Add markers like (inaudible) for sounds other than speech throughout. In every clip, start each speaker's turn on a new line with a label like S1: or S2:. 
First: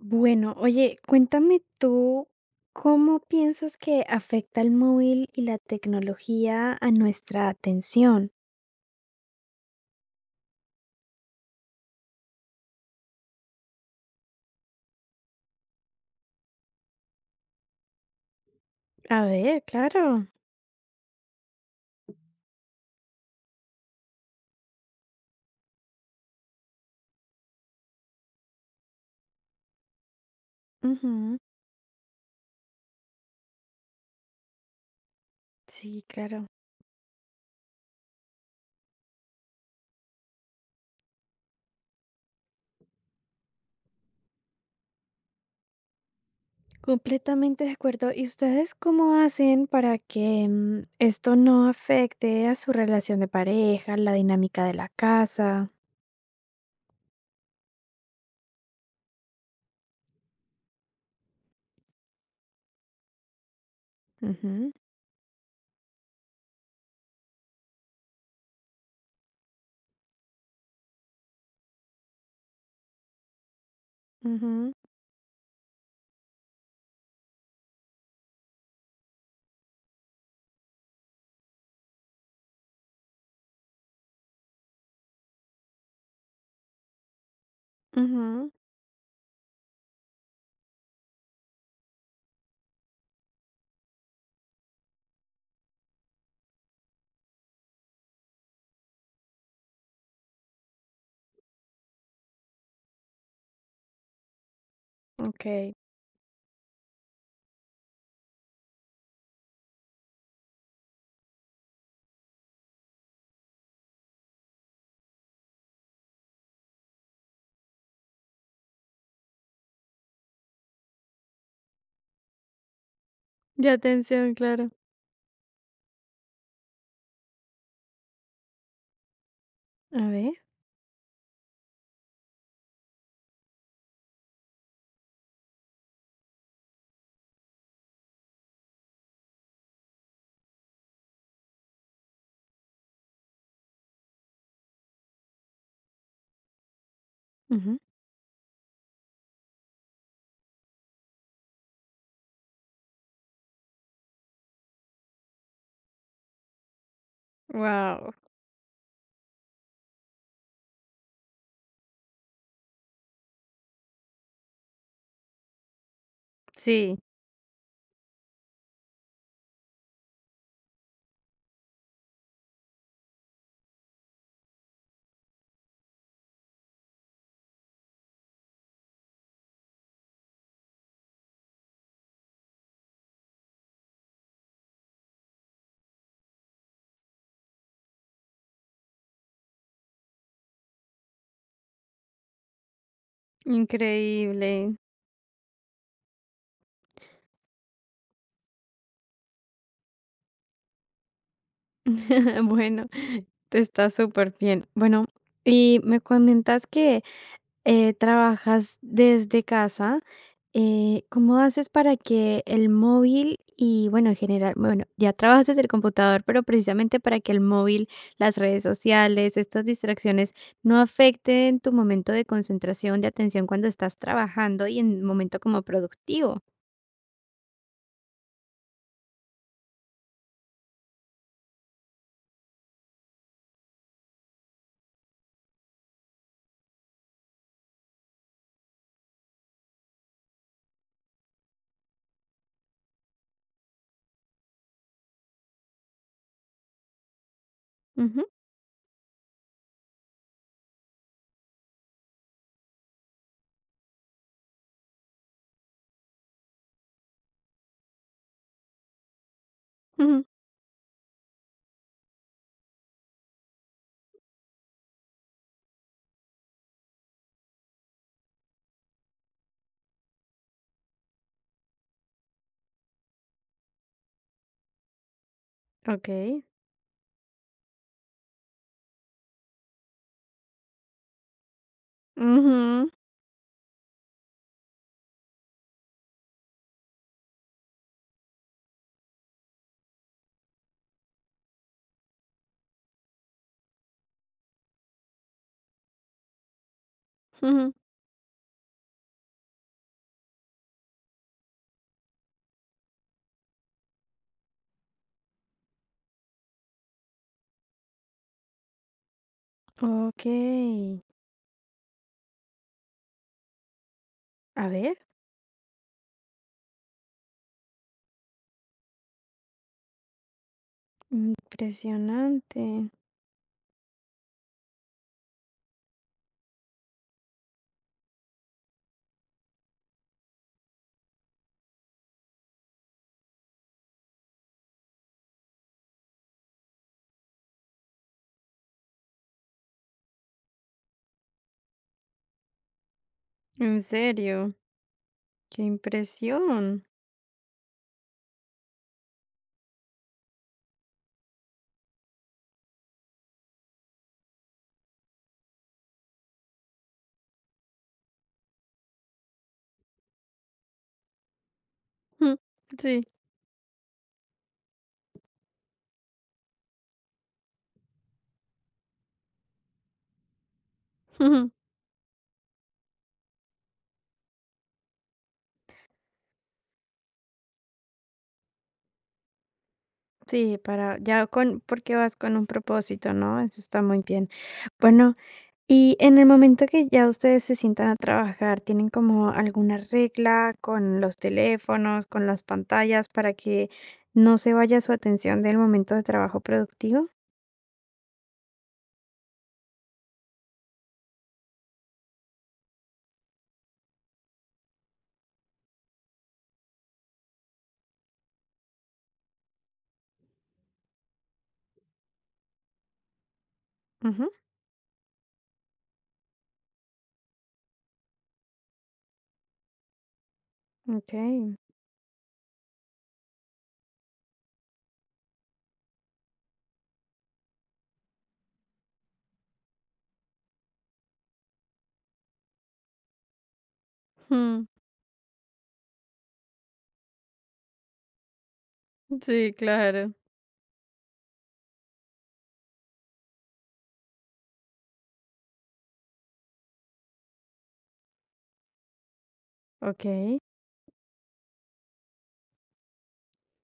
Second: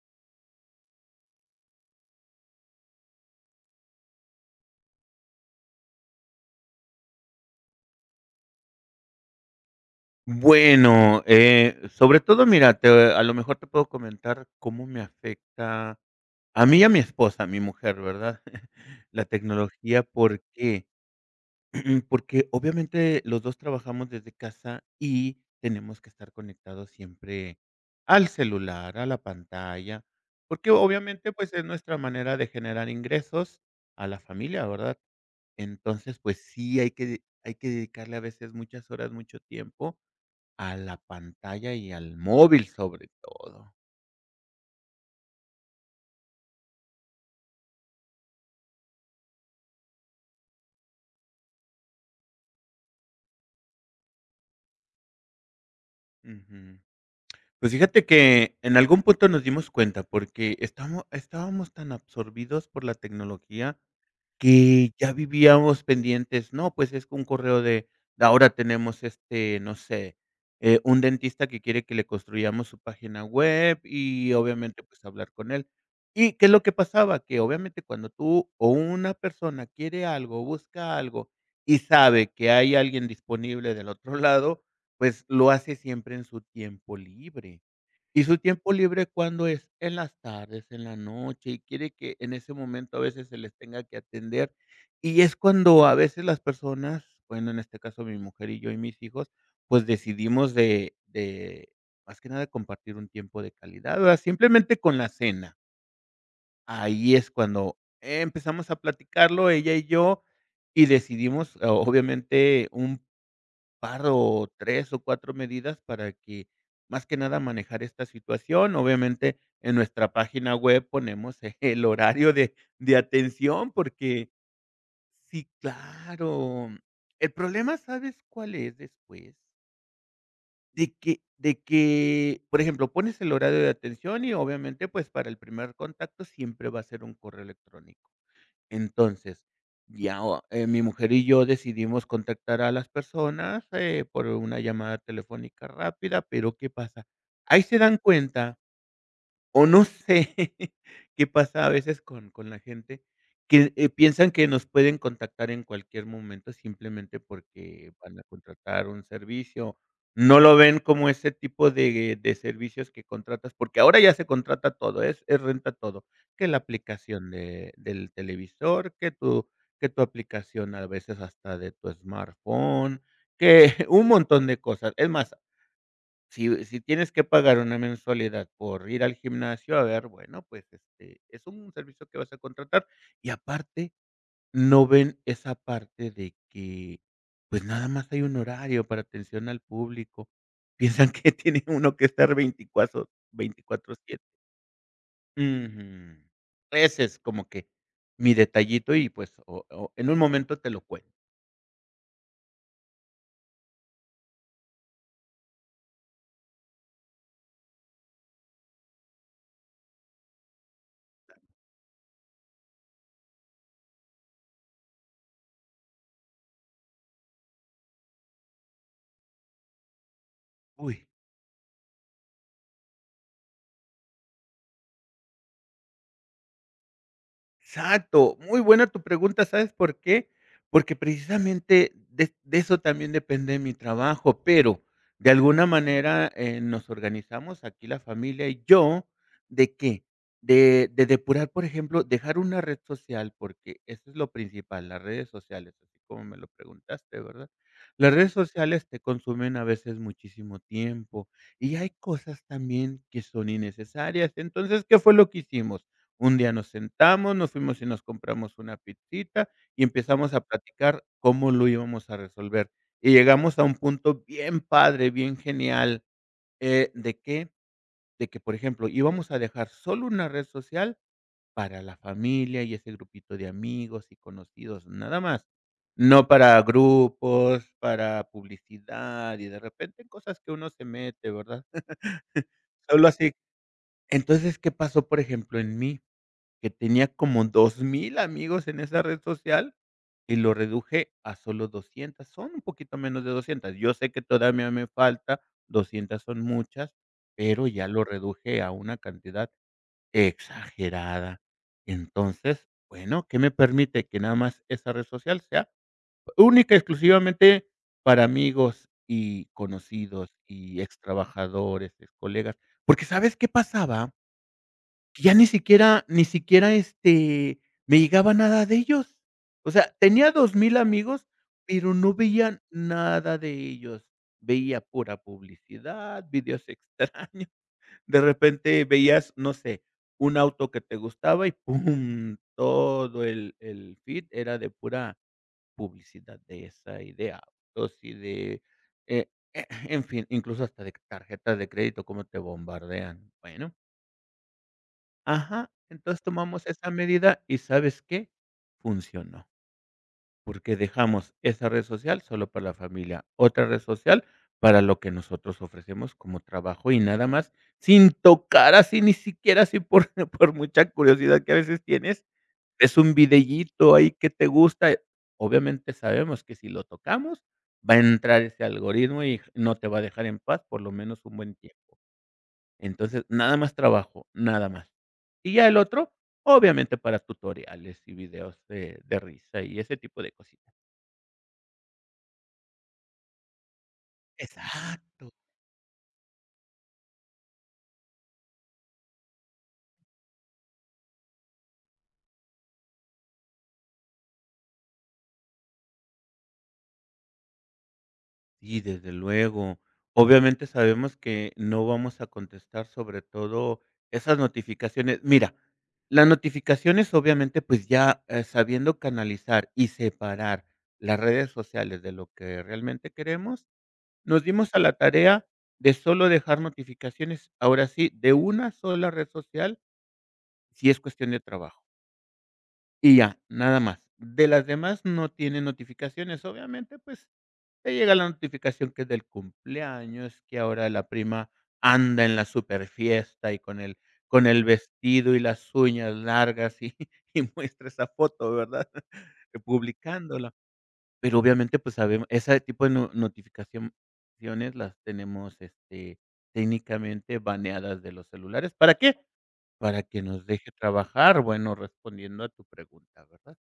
S1: Bueno, oye, cuéntame tú, ¿cómo piensas que afecta el móvil y la tecnología a nuestra atención?
S2: Bueno, sobre todo, mira, te a lo mejor te puedo comentar cómo me afecta a mí y a mi esposa, a mi mujer, ¿verdad? (laughs)
S1: A
S2: La
S1: ver,
S2: tecnología,
S1: claro.
S2: ¿por qué? (clears throat) Porque obviamente los 2 trabajamos desde casa y tenemos que estar conectados siempre al celular, a la pantalla, porque obviamente,
S1: Ujú.
S2: pues, es nuestra manera de generar ingresos a la familia, ¿verdad?
S1: Sí,
S2: Entonces, pues
S1: claro.
S2: sí, hay que dedicarle a veces muchas horas, mucho tiempo a la pantalla y al móvil, sobre todo.
S1: Completamente de acuerdo. ¿Y ustedes cómo hacen para que esto no afecte a su relación de pareja, la dinámica de la casa?
S2: Ujú. Pues fíjate que en algún punto nos dimos cuenta, porque estamo estábamos tan absorbidos por la tecnología
S1: Ujú,
S2: que ya vivíamos pendientes, no, pues es que un correo de ahora tenemos, no sé, un dentista que quiere que le construyamos su página web y
S1: ujú,
S2: obviamente, pues hablar con él. ¿Y qué es lo que pasaba? Que obviamente cuando tú o una persona quiere algo, busca algo y sabe que hay alguien disponible del otro (laughs) lado, pues lo hace siempre en su tiempo libre. ¿Y su
S1: ujú.
S2: tiempo libre cuándo es? En las tardes, en la noche, y quiere que en ese momento a veces se les tenga que atender. Y es cuando a veces las personas, bueno, en este caso mi mujer y yo y mis hijos, pues decidimos más que nada, compartir un tiempo de calidad, ¿verdad? Simplemente con la cena.
S1: Ok.
S2: Ahí es cuando empezamos a platicarlo ella y yo, y decidimos, obviamente, un par o 3 o 4 medidas para que, más que nada, manejar esta situación. Obviamente, en nuestra página web ponemos (laughs) el horario de
S1: De
S2: atención, porque
S1: atención, claro.
S2: sí, claro. El problema, ¿sabes cuál es después?
S1: A ver.
S2: De que, por ejemplo, pones el horario de atención y, obviamente, pues, para el primer contacto siempre va a ser un correo electrónico. Entonces, ya, o mi mujer y yo decidimos contactar a las personas, por una llamada telefónica rápida, pero ¿qué pasa? Ahí se
S1: Ujú.
S2: dan cuenta o no sé (laughs) qué pasa a veces con la gente que, piensan que nos pueden contactar en cualquier momento simplemente porque
S1: Wow.
S2: van a contratar un servicio. No lo ven como ese tipo de servicios que contratas, porque ahora ya se contrata todo, es renta todo, que la
S1: Sí.
S2: aplicación de del televisor, que tu aplicación a veces hasta de tu smartphone, que (laughs) un montón de cosas. Es más, si tienes que pagar una mensualidad por ir al gimnasio, a ver, bueno, pues, es un servicio que vas a contratar. Y aparte, no ven esa parte de que, pues, nada más hay un horario para atención al público. Piensan que (laughs) tiene uno que estar veinticuatro siete.
S1: Increíble.
S2: Ujú. Ese es como que mi detallito y, pues, o en un momento te lo cuento.
S1: (laughs) Bueno, te está súper bien. Bueno, y me comentas que trabajas desde casa. ¿Cómo haces para que el móvil y, bueno, en general, bueno, ya trabajas desde el computador, pero precisamente para que el móvil, las redes sociales, estas distracciones no
S2: Uy.
S1: afecten tu momento de concentración, de atención cuando estás trabajando y en un momento como productivo?
S2: Exacto, muy buena tu pregunta, ¿sabes por qué? Porque precisamente de eso también depende mi trabajo, pero de alguna manera, nos organizamos aquí la familia y yo, ¿de qué? De depurar, por ejemplo, dejar una red social, porque eso es lo principal, las redes sociales, así como me lo preguntaste, ¿verdad? Las
S1: Ujú,
S2: redes sociales te consumen a veces muchísimo tiempo y hay cosas también que son innecesarias. Entonces, ¿qué fue lo que hicimos? Un día nos sentamos, nos fuimos y nos compramos una pizzita y
S1: ujú.
S2: empezamos a platicar cómo lo íbamos a resolver. Y llegamos a un punto bien padre, bien genial, ¿de qué? De que, por ejemplo, íbamos a dejar solo una red social para la familia y ese grupito de amigos y conocidos, nada más.
S1: Ok.
S2: No para grupos, para publicidad y de repente cosas que uno se mete, ¿verdad? (laughs)
S1: Ujú,
S2: Solo así. Entonces, ¿qué pasó, por ejemplo, en mí? Que tenía como 2000 amigos en esa red social y lo reduje a solo doscientas, son un poquito menos de doscientas. Yo sé que todavía me falta, 200 son muchas, pero
S1: ujú.
S2: ya lo reduje a una cantidad exagerada. Entonces, bueno, ¿qué me permite? Que nada más esa red social sea única, exclusivamente para amigos y conocidos
S1: Okey.
S2: y ex trabajadores, ex colegas. Porque ¿sabes qué pasaba?
S1: A ver,
S2: Ya ni siquiera, me llegaba nada de ellos. O sea, tenía 2000 amigos, pero no
S1: impresionante.
S2: veía nada de ellos. Veía pura publicidad, videos extraños. (laughs) De repente veías, no sé, un auto que te gustaba y pum, todo el feed era de pura publicidad de esa y de autos y de, eh, (clears throat) en fin, incluso hasta de tarjetas de crédito, cómo te bombardean. Bueno.
S1: En serio, qué
S2: Ajá, entonces tomamos
S1: impresión.
S2: esa medida y ¿sabes qué? Funcionó, porque dejamos esa red social solo para la familia, otra red social para lo que nosotros ofrecemos como trabajo y nada más, sin tocar así, ni siquiera así por (laughs) por mucha curiosidad que a veces tienes,
S1: Mm,
S2: es
S1: sí,
S2: un videíto ahí que te gusta. Obviamente sabemos que si lo tocamos va a entrar ese algoritmo y no te va a dejar en paz por lo menos un buen
S1: (laughs)
S2: tiempo. Entonces, nada más trabajo, nada más. Y ya el otro, obviamente, para tutoriales y videos de risa y ese tipo de
S1: sí,
S2: cositas.
S1: para ya con porque vas con un propósito, ¿no? Eso está muy bien. Bueno,
S2: Exacto.
S1: y en el momento que ya ustedes se sientan a trabajar, ¿tienen como alguna regla con los teléfonos, con las pantallas, para que no se vaya su atención del momento de trabajo productivo?
S2: Y desde luego. Obviamente sabemos que no vamos a contestar sobre todo esas notificaciones. Mira, las notificaciones obviamente pues ya, sabiendo canalizar y separar las redes sociales de lo que realmente queremos,
S1: Ujú,
S2: nos dimos a la tarea de solo dejar notificaciones, ahora sí, de una sola red social, si es cuestión de
S1: okey.
S2: trabajo. Y ya, nada más. De las demás no tiene notificaciones. Obviamente, pues, te llega la notificación que es del cumpleaños, que ahora la prima anda en la superfiesta y con el
S1: Mm,
S2: vestido y las uñas largas y (laughs) y muestra esa foto, ¿verdad? (laughs)
S1: sí, claro.
S2: Publicándola. Pero obviamente, pues, sabemos ese tipo de no notificación las tenemos, técnicamente baneadas de los celulares, ¿para qué? Para que
S1: Okey.
S2: nos deje trabajar, bueno, respondiendo a tu pregunta, ¿verdad?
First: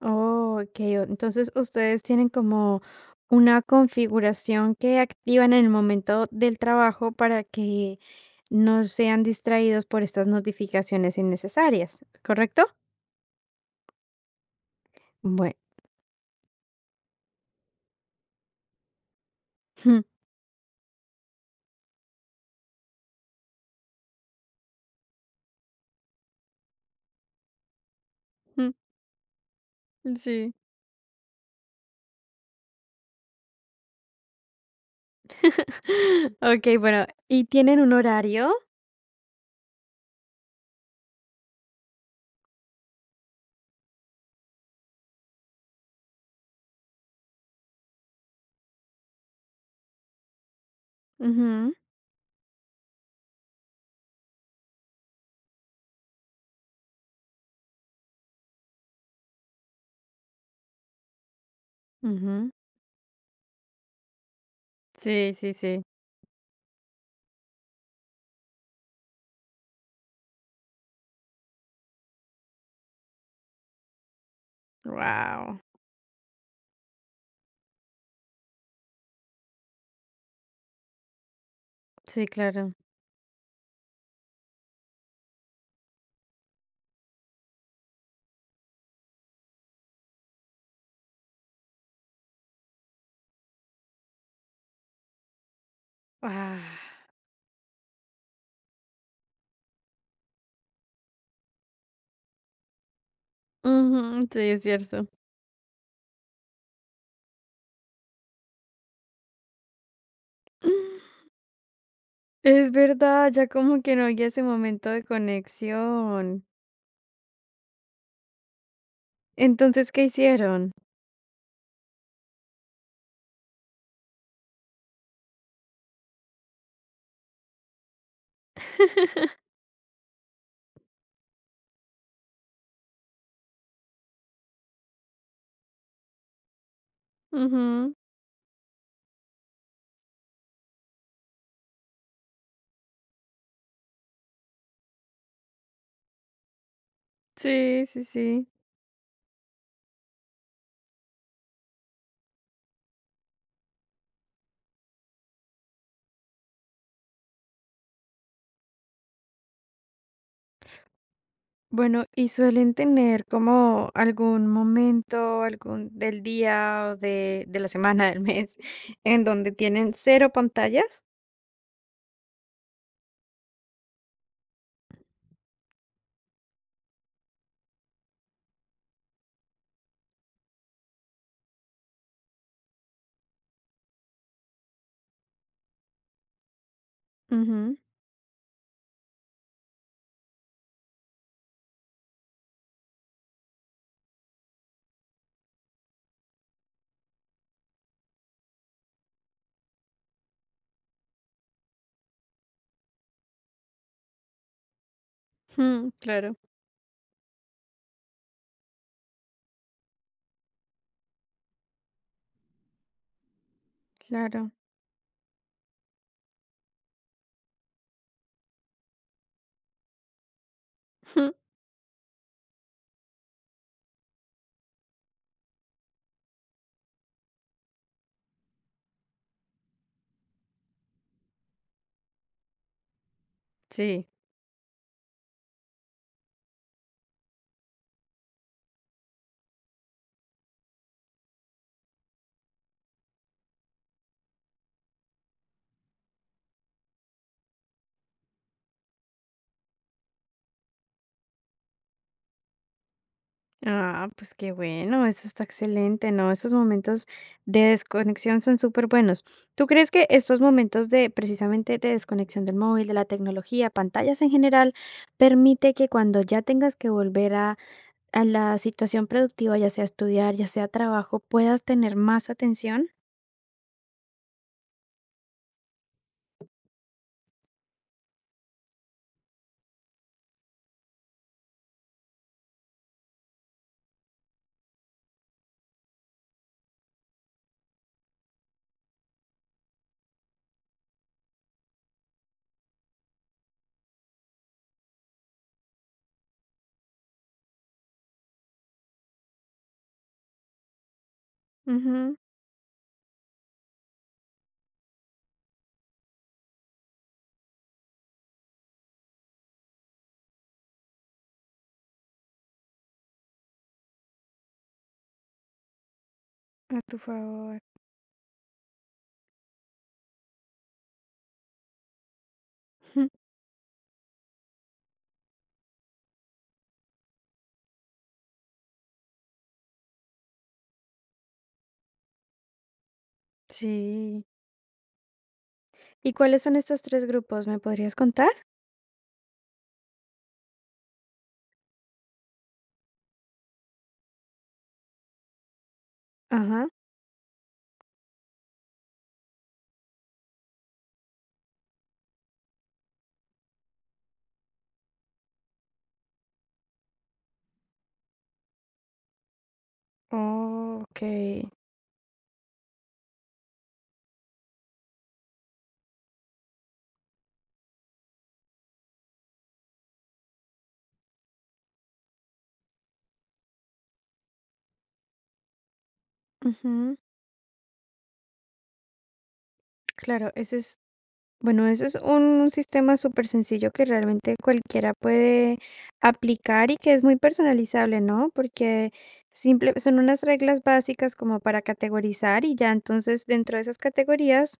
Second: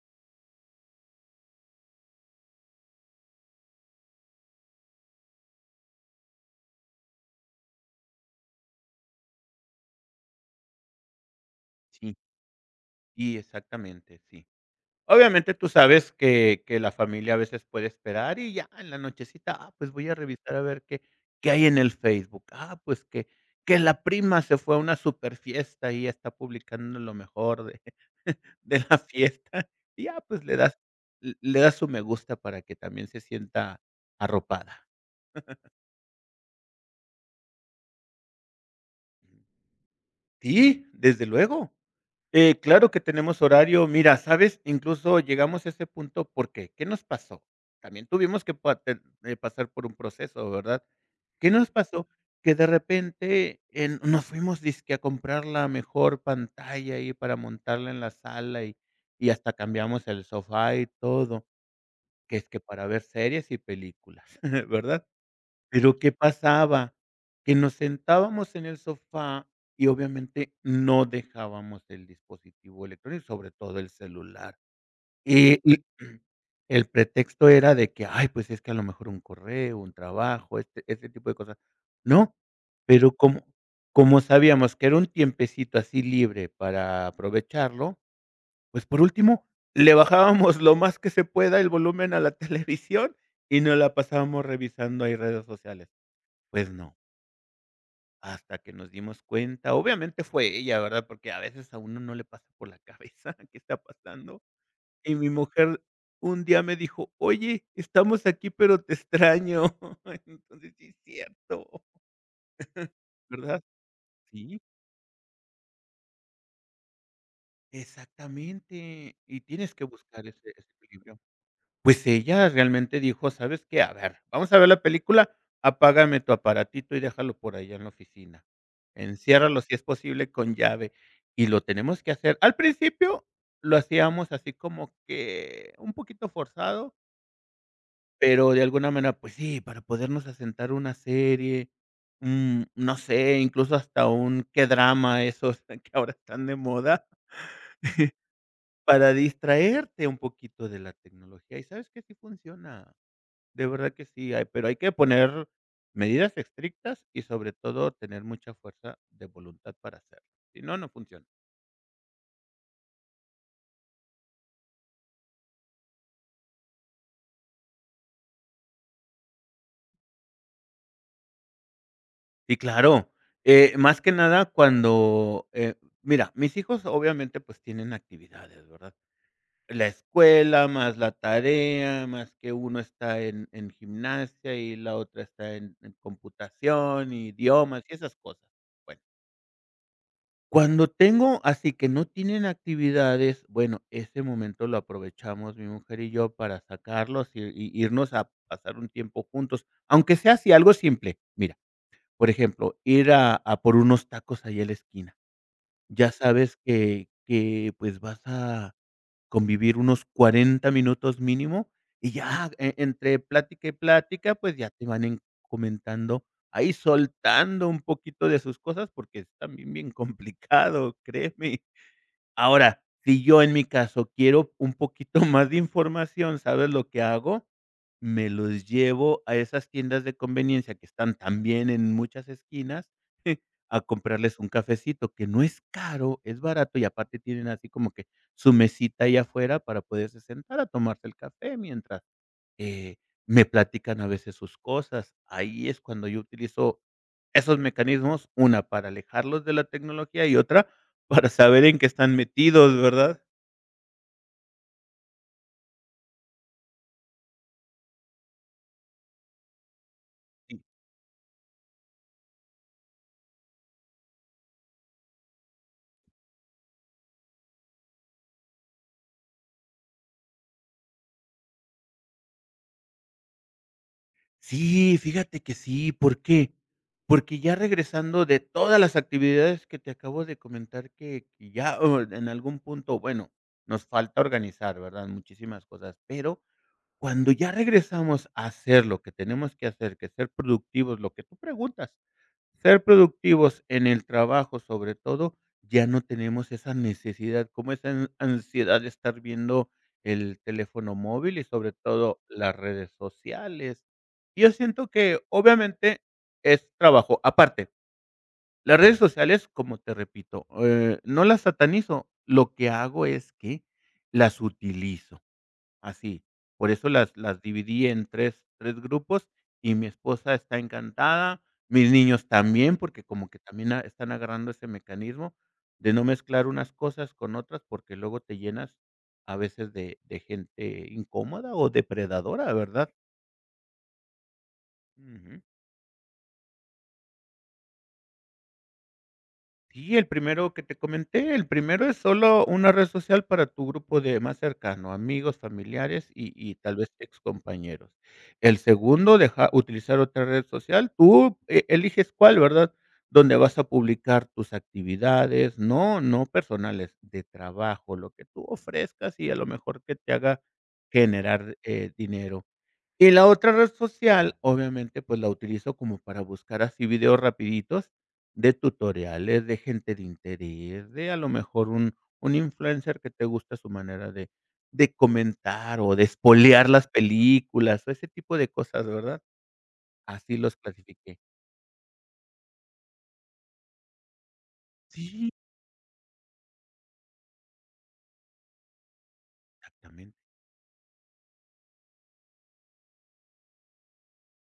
S1: Oh, okey, o entonces, ustedes tienen como una configuración que activan en el momento del trabajo para que no sean distraídos por estas notificaciones innecesarias,
S2: Sí,
S1: ¿correcto?
S2: sí, exactamente, sí. Obviamente,
S1: Bueno,
S2: tú sabes que la familia a veces puede esperar y ya en la nochecita, ah, pues, voy a revisar a ver qué hay en el Facebook. Ah, pues, que la prima se fue a una super fiesta y está publicando lo mejor de
S1: (laughs)
S2: la fiesta, y ya, pues,
S1: sí.
S2: le das l le das su me gusta para que también se sienta arropada.
S1: (laughs) Okey, bueno, ¿y tienen un horario?
S2: Sí, desde luego. Claro que tenemos horario. Mira, ¿sabes? Incluso llegamos a ese punto, porque ¿qué nos pasó? También tuvimos que pa ten pasar por un proceso, ¿verdad? ¿Qué nos
S1: Ujú,
S2: pasó? Que de repente, en nos fuimos dizque a comprar la mejor pantalla ahí para montarla en la sala y hasta cambiamos el sofá y todo. Que es
S1: ujú.
S2: que para ver series y películas, (laughs) ¿verdad?
S1: Sí, sí, sí.
S2: Pero, ¿qué pasaba? Que nos sentábamos en el sofá y obviamente no dejábamos el dispositivo electrónico, sobre todo el celular.
S1: Wow.
S2: Y (clears throat) el pretexto era de que: "Ay, pues es que a lo mejor un correo, un trabajo", este tipo de cosas.
S1: Sí,
S2: No,
S1: claro.
S2: pero como sabíamos que era un tiempecito así libre para aprovecharlo pues, por último, le bajábamos lo más que se pueda el volumen a la (laughs) televisión y nos la pasábamos revisando ahí redes sociales.
S1: Ah.
S2: Pues no, hasta que nos dimos cuenta. Obviamente fue ella, ¿verdad? Porque a veces a uno no le pasa por la cabeza (laughs) qué está
S1: Ujú. Sí,
S2: pasando.
S1: es cierto.
S2: Y mi mujer un día me dijo: "Oye, estamos aquí, pero te extraño". (laughs) Entonces, sí es cierto,
S1: Es verdad, ya
S2: ¿verdad?
S1: como que no había ese
S2: Sí,
S1: momento de conexión.
S2: exactamente. Y tienes que
S1: Entonces, ¿qué
S2: buscar ese
S1: hicieron?
S2: equilibrio. Pues ella realmente dijo: "¿Sabes qué? A ver, vamos a ver la película, apágame tu aparatito y déjalo por allá en la oficina. Enciérralo si es posible con llave, y lo tenemos que hacer". Al principio lo hacíamos así como que un poquito forzado,
S1: Ujú.
S2: pero de alguna manera, pues sí, para podernos asentar una serie, no sé, incluso hasta un qué drama esos (laughs) que ahora están de moda,
S1: Sí, sí,
S2: (laughs)
S1: sí.
S2: para distraerte un poquito de la tecnología. ¿Y sabes que sí funciona? De verdad que sí, hay pero hay que poner medidas estrictas y, sobre todo, tener mucha fuerza de voluntad para hacerlo. Si no, no funciona.
S1: Bueno, ¿y suelen tener como algún momento, algún del día o de la semana, del mes, (laughs) en donde tienen cero pantallas?
S2: Y claro, más que nada cuando, mira, mis hijos obviamente, pues, tienen actividades, ¿verdad? La escuela, más la tarea, más que uno está en gimnasia y la otra está en computación,
S1: Ujú.
S2: idiomas y esas cosas. Bueno. Cuando tengo así que no tienen actividades, bueno, ese momento lo aprovechamos mi mujer y yo para sacarlos y irnos a pasar un tiempo juntos, aunque sea así algo simple. Mira, por ejemplo, ir a por unos tacos ahí a la esquina.
S1: Mm,
S2: Ya
S1: claro,
S2: sabes que, pues, vas a convivir unos 40 minutos mínimo, y ya entre plática y plática,
S1: claro.
S2: pues, ya te van en comentando, ahí soltando un poquito de sus cosas, porque es también bien (laughs) complicado,
S1: (laughs)
S2: créeme. Ahora, si yo en mi caso quiero un poquito (laughs) más de información, ¿sabes lo que hago? Me los llevo a esas tiendas de conveniencia que están también en muchas esquinas a
S1: Sí.
S2: comprarles un cafecito, que no es caro, es barato y aparte tienen así como que su mesita ahí afuera para poderse sentar a tomarse el café mientras, eh, me platican a veces sus cosas. Ahí es cuando yo utilizo esos mecanismos, una para alejarlos de la tecnología y otra para saber en qué están metidos, ¿verdad?
S1: Ah, pues qué bueno, eso está excelente, ¿no? Esos momentos de desconexión son súper buenos. ¿Tú crees que estos
S2: Sí,
S1: momentos de precisamente de desconexión del móvil, de la tecnología, pantallas en general, permite que cuando ya tengas que volver a la situación productiva, ya sea estudiar, ya sea trabajo, puedas tener más atención?
S2: sí, fíjate que sí, ¿por qué? Porque ya regresando de todas las actividades que te acabo de comentar que ya, o en algún punto, bueno, nos falta organizar, ¿verdad? Muchísimas cosas, pero cuando ya regresamos a hacer lo que tenemos que hacer, que ser productivos, lo que tú preguntas. Ser productivos en el trabajo, sobre todo, ya no tenemos esa necesidad, como esa an ansiedad de estar viendo el teléfono móvil y, sobre
S1: Ujú,
S2: todo, las redes sociales. Y yo siento que, obviamente, es trabajo. Aparte, las redes sociales, como te repito, no las satanizo, lo que hago es que las utilizo. Así. Por
S1: a
S2: eso
S1: tu
S2: las
S1: favor.
S2: dividí en tres grupos, y mi esposa está encantada, mis niños también, porque como
S1: (laughs)
S2: que también a están agarrando ese mecanismo de no mezclar unas cosas con otras, porque luego te llenas a veces de gente incómoda o depredadora, ¿verdad?
S1: Sí.
S2: Ujú.
S1: ¿Y cuáles son estos tres grupos? ¿Me podrías contar?
S2: Sí, el primero que te comenté, el primero es solo una red social para tu grupo de más cercano, amigos, familiares y
S1: Ajá.
S2: tal vez ex compañeros. El segundo, deja utilizar otra red social, tú eliges cuál, ¿verdad? Donde vas a publicar tus actividades, no personales, de trabajo, lo que tú ofrezcas y a lo mejor que te haga
S1: Okey.
S2: generar, dinero. Y la otra red social, obviamente, pues, la utilizo como para buscar así videos rapiditos de tutoriales, de gente de interés, de a lo mejor un influencer que te gusta su manera de comentar o de espoilear las
S1: Ujú.
S2: películas, o ese tipo de cosas, ¿verdad?
S1: Claro,
S2: Así
S1: ese
S2: los
S1: es.
S2: clasifiqué.
S1: Bueno, eso es un sistema súper sencillo que realmente cualquiera
S2: Sí,
S1: puede aplicar y que es muy personalizable, ¿no? Porque simple, son
S2: exactamente,
S1: unas reglas básicas como para categorizar y ya entonces dentro de esas categorías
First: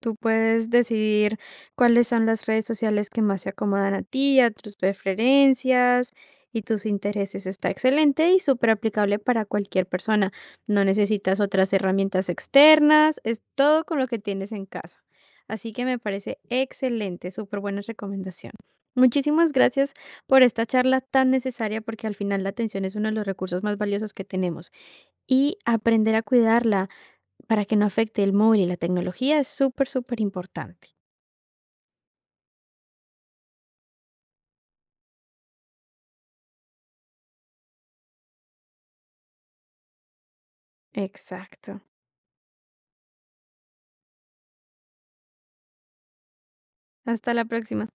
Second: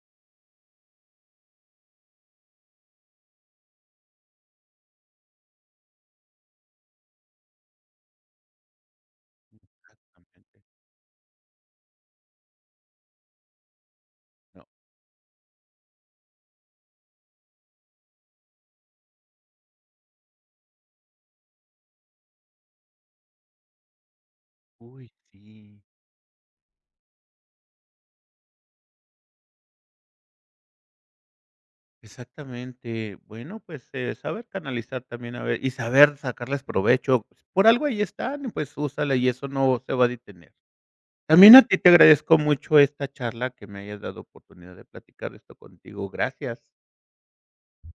S1: tú puedes decidir cuáles son las redes sociales que más se acomodan a ti, a tus preferencias y tus intereses. Está excelente y súper aplicable para cualquier persona.
S2: exactamente.
S1: No necesitas otras herramientas externas, es todo con lo que tienes en
S2: No,
S1: casa. Así que me parece excelente, súper buena recomendación. Muchísimas gracias por esta charla tan necesaria porque al final la atención es uno de los recursos más valiosos que tenemos
S2: uy,
S1: y
S2: sí.
S1: aprender a cuidarla para que no afecte el móvil y la tecnología es súper, súper importante.
S2: Exactamente. Bueno, pues, saber canalizar también, a ver, y saber sacarles provecho. Pues, por algo ahí están, pues, úsala, y eso no se va a detener. También a ti
S1: Exacto.
S2: te agradezco mucho esta charla, que me hayas dado oportunidad de platicar esto contigo. Gracias.
S1: Hasta la próxima.